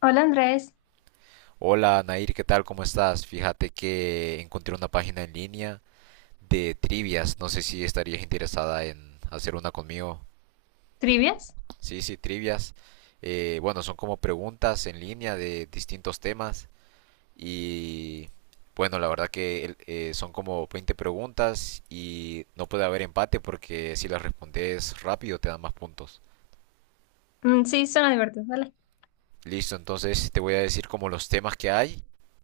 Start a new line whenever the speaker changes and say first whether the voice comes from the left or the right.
left: Hola Andrés,
right: Hola Nair, ¿qué tal? ¿Cómo estás? Fíjate que encontré una página en línea de trivias. No sé si estarías interesada en hacer una conmigo.
left: ¿trivias?
right: Sí, sí, trivias. Bueno, son como preguntas en línea de distintos temas. Y bueno, la verdad que son como 20 preguntas y no puede haber empate porque si las respondes rápido te dan más puntos.
left: Mm, sí, suena divertido, vale.
right: Listo, entonces te voy a decir como los temas que hay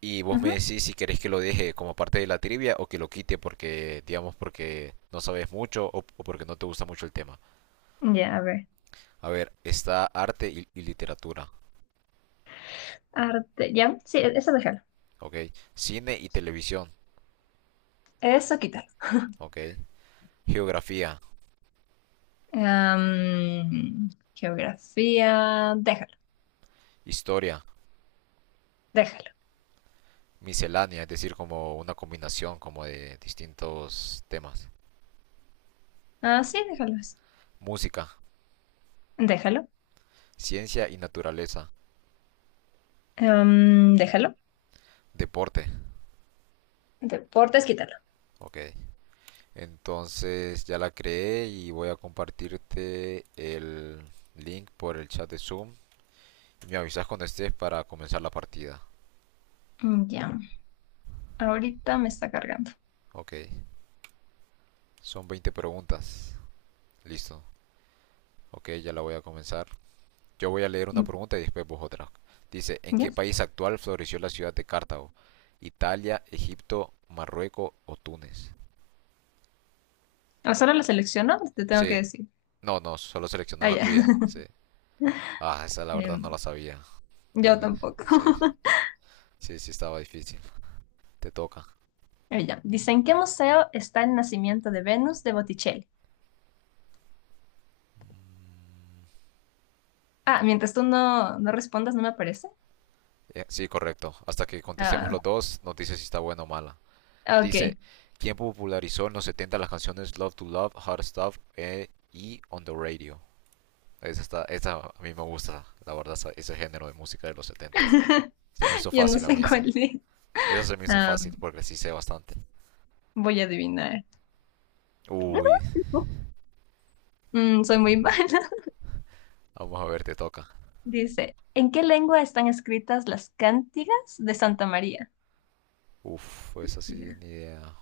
right: y vos
left: Ujú.
right: me decís si querés que lo deje como parte de la trivia o que lo quite porque, digamos, porque no sabes mucho o porque no te gusta mucho el tema.
left: Ya, a ver.
right: A ver, está arte y literatura,
left: Arte, ya, sí, eso déjalo.
right: ¿ok? Cine y televisión,
left: Eso quítalo.
right: ¿ok? Geografía,
left: Geografía, déjalo,
right: historia,
left: déjalo.
right: miscelánea, es decir, como una combinación como de distintos temas.
left: Ah, sí, déjalo eso.
right: Música,
left: Déjalo.
right: ciencia y naturaleza,
left: Déjalo.
right: deporte,
left: Deportes, quítalo.
right: ¿ok? Entonces ya la creé y voy a compartirte el link por el chat de Zoom. Me avisas cuando estés para comenzar la partida.
left: Mm, ya, ahorita me está cargando.
right: Ok, son 20 preguntas. Listo. Ok, ya la voy a comenzar. Yo voy a leer una
left: Mm,
right: pregunta y después vos otra. Dice, ¿en
left: ya.
right: qué país actual floreció la ciudad de Cartago? Italia, Egipto, Marruecos o Túnez.
left: Ah, solo lo selecciono, te tengo que
right: Sí,
left: decir.
right: no, no, solo selecciona
left: Ah,
right: la
left: ya.
right: tuya. Sí. Ah, esa la verdad no
left: Em,
right: la sabía.
left: yo
right: Túnez.
left: tampoco.
right: Sí, sí, sí estaba difícil. Te toca.
left: Ah, ya. Dicen, ¿en qué museo está el nacimiento de Venus de Botticelli? Ah, mientras tú no respondas, no me aparece.
right: Sí, correcto. Hasta que contestemos
left: Ah,
right: los dos, nos dice si está buena o mala.
left: ok.
right: Dice, ¿quién popularizó en los 70 las canciones Love to Love, Hard Stuff, y On the Radio? Esa a mí me gusta, la verdad, ese género de música de los 70. Se me hizo
left: Yo no
right: fácil a
left: sé
right: mí esa.
left: cuál es.
right: Esa se me hizo
left: Ah,
right: fácil porque sí sé bastante.
left: voy a adivinar.
right: Uy,
left: Mm, soy muy mala.
right: vamos a ver, te toca.
left: Dice, ¿en qué lengua están escritas las cántigas de Santa María?
right: Uf, esa sí,
left: Diga.
right: ni idea.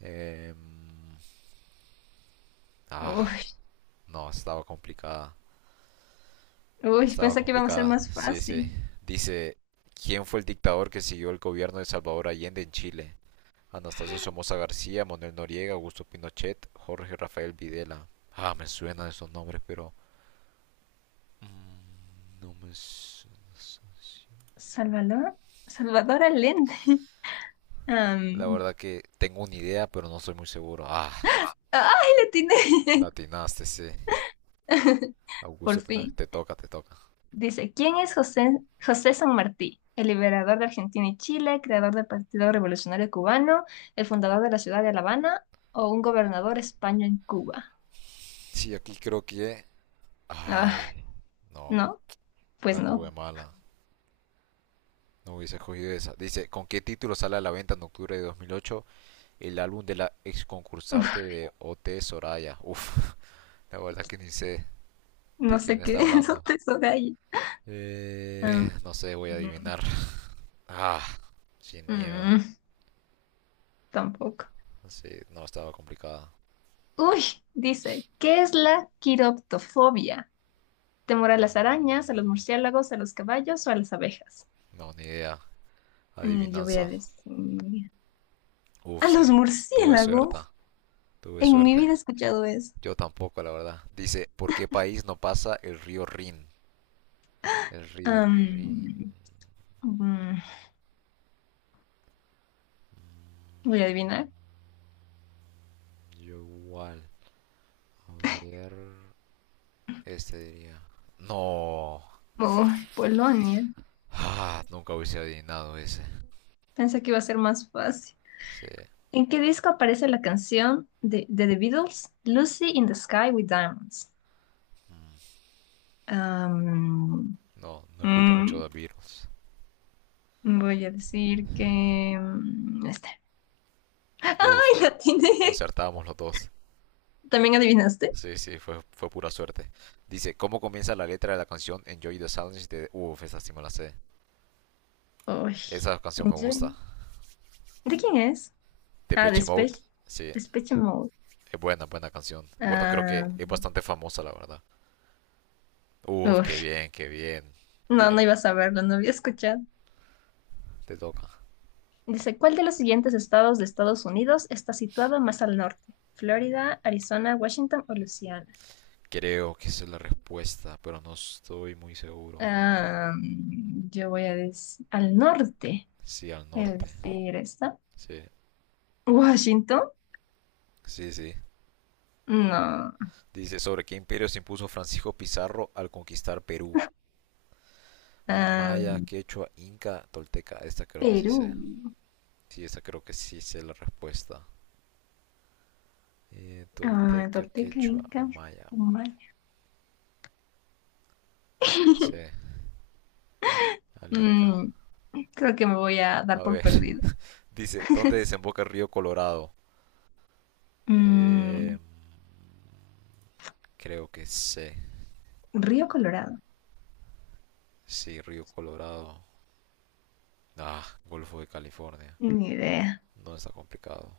right: Em, ah,
left: Uy,
right: no, estaba complicada.
left: uy,
right: Estaba
left: pensé que iba a ser
right: complicada.
left: más
right: Sí, sí.
left: fácil.
right: Dice, ¿quién fue el dictador que siguió el gobierno de Salvador Allende en Chile? Anastasio Somoza García, Manuel Noriega, Augusto Pinochet, Jorge Rafael Videla. Ah, me suenan esos nombres, pero no me su-.
left: Salvador, Salvador Allende.
right: La
left: Am,
right: verdad que tengo una idea, pero no soy muy seguro. Ah,
left: ¡Ay, le tiene!
right: latinaste, sí.
left: Por
right: Augusto Pinochet,
left: fin.
right: te toca, te toca.
left: Dice, ¿quién es José San Martí? ¿El liberador de Argentina y Chile, creador del Partido Revolucionario Cubano, el fundador de la ciudad de La Habana o un gobernador español en Cuba?
right: Sí, aquí creo que.
left: Ah,
right: Ay, no,
left: no, pues
right: la
left: no.
right: tuve mala. No hubiese cogido esa. Dice, ¿con qué título sale a la venta en octubre de 2008 el álbum de la ex concursante de OT Soraya? Uf, la verdad que ni sé de
left: No
right: quién
left: sé qué
right: está
left: es,
right: hablando.
left: te de ahí. Mm,
right: No sé, voy a adivinar. Ah, sin miedo.
left: mm, tampoco.
right: Sí, no, estaba complicada.
left: Uy, dice, ¿qué es la quiroptofobia? ¿Temor a las arañas, a los murciélagos, a los caballos o a las abejas?
right: No, ni idea.
left: Yo voy a
right: Adivinanza.
left: decir,
right: Uf,
left: a
right: sí.
left: los
right: Tuve
left: murciélagos.
right: suerte. Tuve
left: En mi
right: suerte.
left: vida he escuchado eso.
right: Yo tampoco, la verdad. Dice, ¿por qué país no pasa el río Rin? El río Rin.
left: Am, mm, voy a adivinar.
right: Yo igual. A ver. Este diría. No.
left: Oh, Polonia.
right: Ah, nunca hubiese adivinado ese.
left: Pensé que iba a ser más fácil.
right: Sí.
left: ¿En qué disco aparece la canción de The Beatles, Lucy in the Sky with Diamonds? Am,
right: No, no escucho mucho
left: mm,
right: de Beatles.
left: voy a decir que... este.
right: Uf,
left: ¡Ay, la tiene!
right: acertábamos los dos.
left: ¿También adivinaste?
right: Sí, sí, fue pura suerte. Dice, ¿cómo comienza la letra de la canción Enjoy the Silence de. Uf, esa sí me la sé.
left: Uy.
right: Esa canción me gusta.
left: Enjoy. ¿De quién es? Ah, de
right: Depeche
left: Spech.
right: Mode, sí,
left: Depeche Mode.
right: es buena, buena canción. Bueno, creo que
left: Ah,
right: es bastante famosa, la verdad. Uf,
left: uy,
right: qué bien, qué bien.
left: no
right: Bien,
left: iba a saberlo, no había escuchado.
right: te toca.
left: Dice, ¿cuál de los siguientes estados de Estados Unidos está situado más al norte? ¿Florida, Arizona, Washington o Luisiana?
right: Creo que esa es la respuesta, pero no estoy muy seguro.
left: Ah, yo voy a decir al norte.
right: Sí, al
left: Voy a
right: norte.
left: decir esta.
right: Sí,
left: Washington.
right: sí, sí.
left: No.
right: Dice, ¿sobre qué imperio se impuso Francisco Pizarro al conquistar Perú? Al
left: Ah,
right: maya, quechua, inca, tolteca. Esta creo que sí
left: Perú.
right: sé. Sí, esta creo que sí sé la respuesta.
left: Ah,
right: Tolteca,
left: Tolteca,
right: quechua o
left: Inca,
right: maya.
left: Humala.
right: Sí, al inca.
left: Mm, creo que me voy a
right: A
left: dar por
right: ver,
left: perdida.
right: dice, ¿dónde desemboca el río Colorado? Eh,
left: Mm,
right: creo que sé.
left: Río Colorado.
right: Sí, río Colorado. Ah, Golfo de California.
left: Ni idea.
right: No está complicado.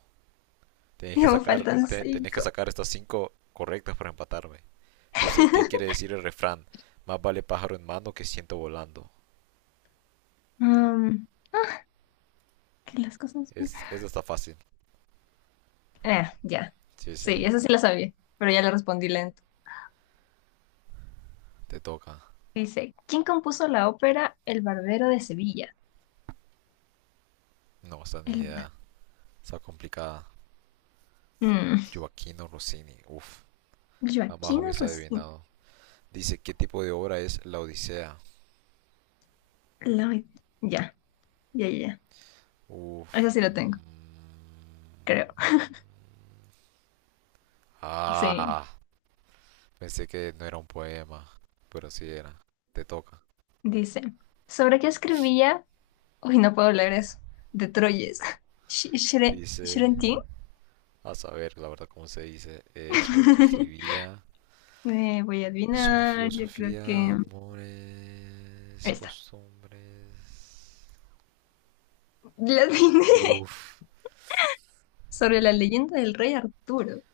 right: Tenéis que
left: Ya me
right: sacar,
left: faltan
right: tenéis que
left: cinco.
right: sacar estas cinco correctas para empatarme. Dice, ¿qué quiere decir el refrán? Más vale pájaro en mano que ciento volando.
left: Mm, que las cosas...
right: Esa está fácil.
left: Ah, ya.
right: Sí, sí,
left: Sí, eso sí la sabía, pero ya le respondí lento.
right: te toca.
left: Dice, ¿quién compuso la ópera El Barbero de Sevilla?
right: No, esta ni
left: El... Bar-
right: idea. Está complicada.
left: Mm,
right: Joaquino Rossini. Uf, jamás
left: Joaquín
right: hubiese
left: Rosina.
right: adivinado. Dice, ¿qué tipo de obra es La Odisea?
left: La- Ya, ya, ya, ya. Esa
right: Uf.
left: sí
right: Mm.
left: la tengo, creo. Sí.
right: Ah, pensé que no era un poema, pero sí era. Te toca.
left: Dice, ¿sobre qué escribía? Uy, no puedo leer eso. De Troyes.
right: Dice,
left: Shrentin.
right: a saber, la verdad, cómo se dice, sobre qué escribía,
left: Voy a
right: sobre
left: adivinar, yo creo
right: filosofía,
left: que...
right: amores,
left: Esta.
right: costumbres.
left: La adiviné.
right: Uff.
left: Sobre la leyenda del rey Arturo.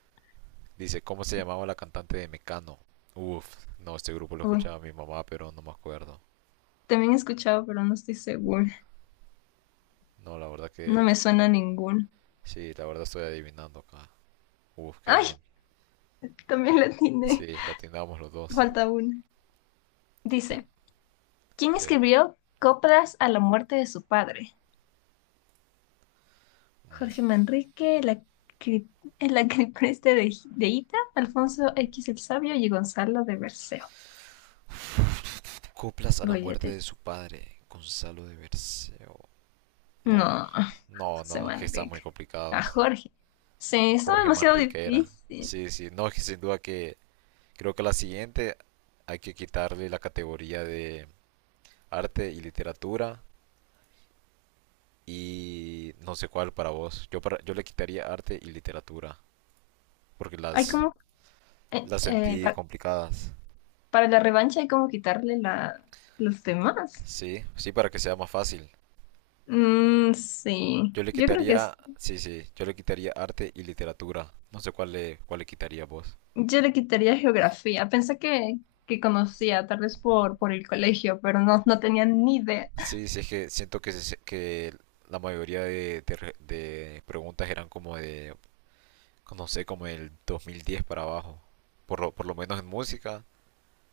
right: Dice, ¿cómo se llamaba la cantante de Mecano? Uff, no, este grupo lo
left: Uy,
right: escuchaba mi mamá, pero no me acuerdo.
left: también he escuchado, pero no estoy segura.
right: No, la verdad
left: No
right: que
left: me suena ninguno.
right: sí, la verdad estoy adivinando acá. Uf, qué
left: ¡Ay!
right: bien.
left: También la atiné.
right: Sí, la atendamos los dos.
left: Falta una.
right: Te-
left: Dice, ¿quién
right: Sí.
left: escribió Coplas a la muerte de su padre? ¿Jorge Manrique, cri- el acripreste de Ita, Alfonso X el Sabio y Gonzalo de Berceo?
right: Coplas a la
left: Voy a
right: muerte de
left: decir.
right: su padre, Gonzalo de Berceo. No,
left: No,
right: no,
left: José
right: no, es que están muy
left: Manrique. A
right: complicados.
left: Jorge. Sí, está
right: Jorge
left: demasiado
right: Manrique era.
left: difícil.
right: Sí, sí, no, que sin duda que creo que la siguiente hay que quitarle la categoría de arte y literatura y no sé cuál para vos. Yo le quitaría arte y literatura porque
left: Hay
right: las
left: como... eh,
right: las
left: eh,
right: sentí
left: pa-
right: complicadas.
left: para la revancha hay como quitarle los demás.
right: Sí, sí para que sea más fácil.
left: Mm, sí,
right: Yo le quitaría, sí, sí, yo le quitaría arte y literatura. No sé cuál le quitaría vos.
left: yo le quitaría geografía. Pensé que conocía, tal vez por el colegio, pero no tenía ni idea.
right: Sí, sí es que siento que que la mayoría de preguntas eran como de no sé, como el 2010 para abajo. Por lo menos en música.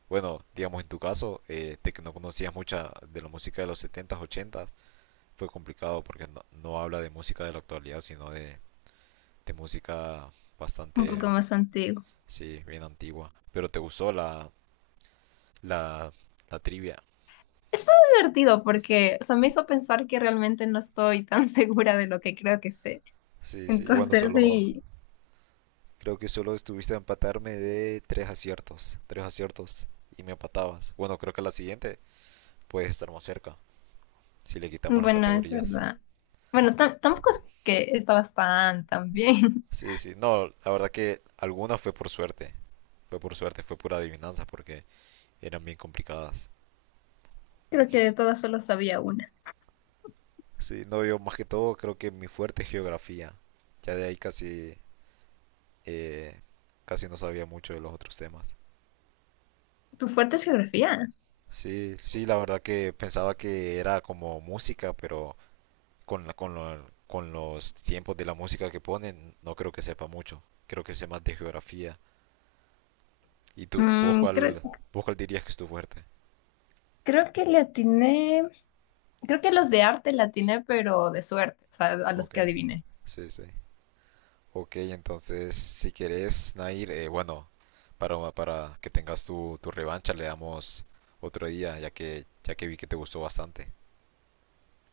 right: Bueno, digamos en tu caso, de que no conocías mucha de la música de los setentas ochentas fue complicado porque no habla de música de la actualidad, sino de música
left: Un
right: bastante,
left: poco más antiguo.
right: sí, bien antigua. Pero te gustó la, la trivia.
left: Estuvo divertido porque, o sea, me hizo pensar que realmente no estoy tan segura de lo que creo que sé.
right: Sí, sí, bueno,
left: Entonces,
right: solo,
left: sí,
right: creo que solo estuviste a empatarme de tres aciertos y me empatabas. Bueno, creo que la siguiente puedes estar más cerca si le quitamos las
left: bueno, es
right: categorías.
left: verdad. Bueno, tampoco es que estabas tan, tan bien.
right: Sí, sí, no, la verdad que alguna fue por suerte, fue por suerte, fue pura adivinanza porque eran bien complicadas.
left: Creo que de todas solo sabía una.
right: Sí, no, yo más que todo creo que mi fuerte es geografía, ya de ahí casi, eh, casi no sabía mucho de los otros temas.
left: ¿Tu fuerte es geografía?
right: Sí, sí, la verdad que pensaba que era como música, pero con los tiempos de la música que ponen, no creo que sepa mucho, creo que sé más de geografía. ¿Y vos
left: Mm, creo,
right: cuál, vos cuál dirías que es tu fuerte?
left: creo que le atiné. Creo que los de arte la atiné, pero de suerte, o sea, a los
right: Ok,
left: que adiviné.
right: sí, sí. Ok, entonces si querés, Nair, bueno, para que tengas tu revancha le damos otro día, ya que vi que te gustó bastante.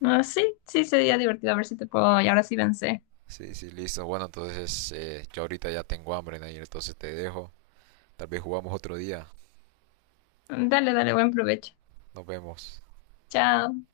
left: Ah, sí, sí, sería divertido. A ver si te puedo. Y ahora sí vencé.
right: Sí, sí, listo. Bueno, entonces yo ahorita ya tengo hambre, Nair, entonces te dejo. Tal vez jugamos otro día.
left: Dale, dale, buen provecho.
right: Nos vemos.
left: Chao.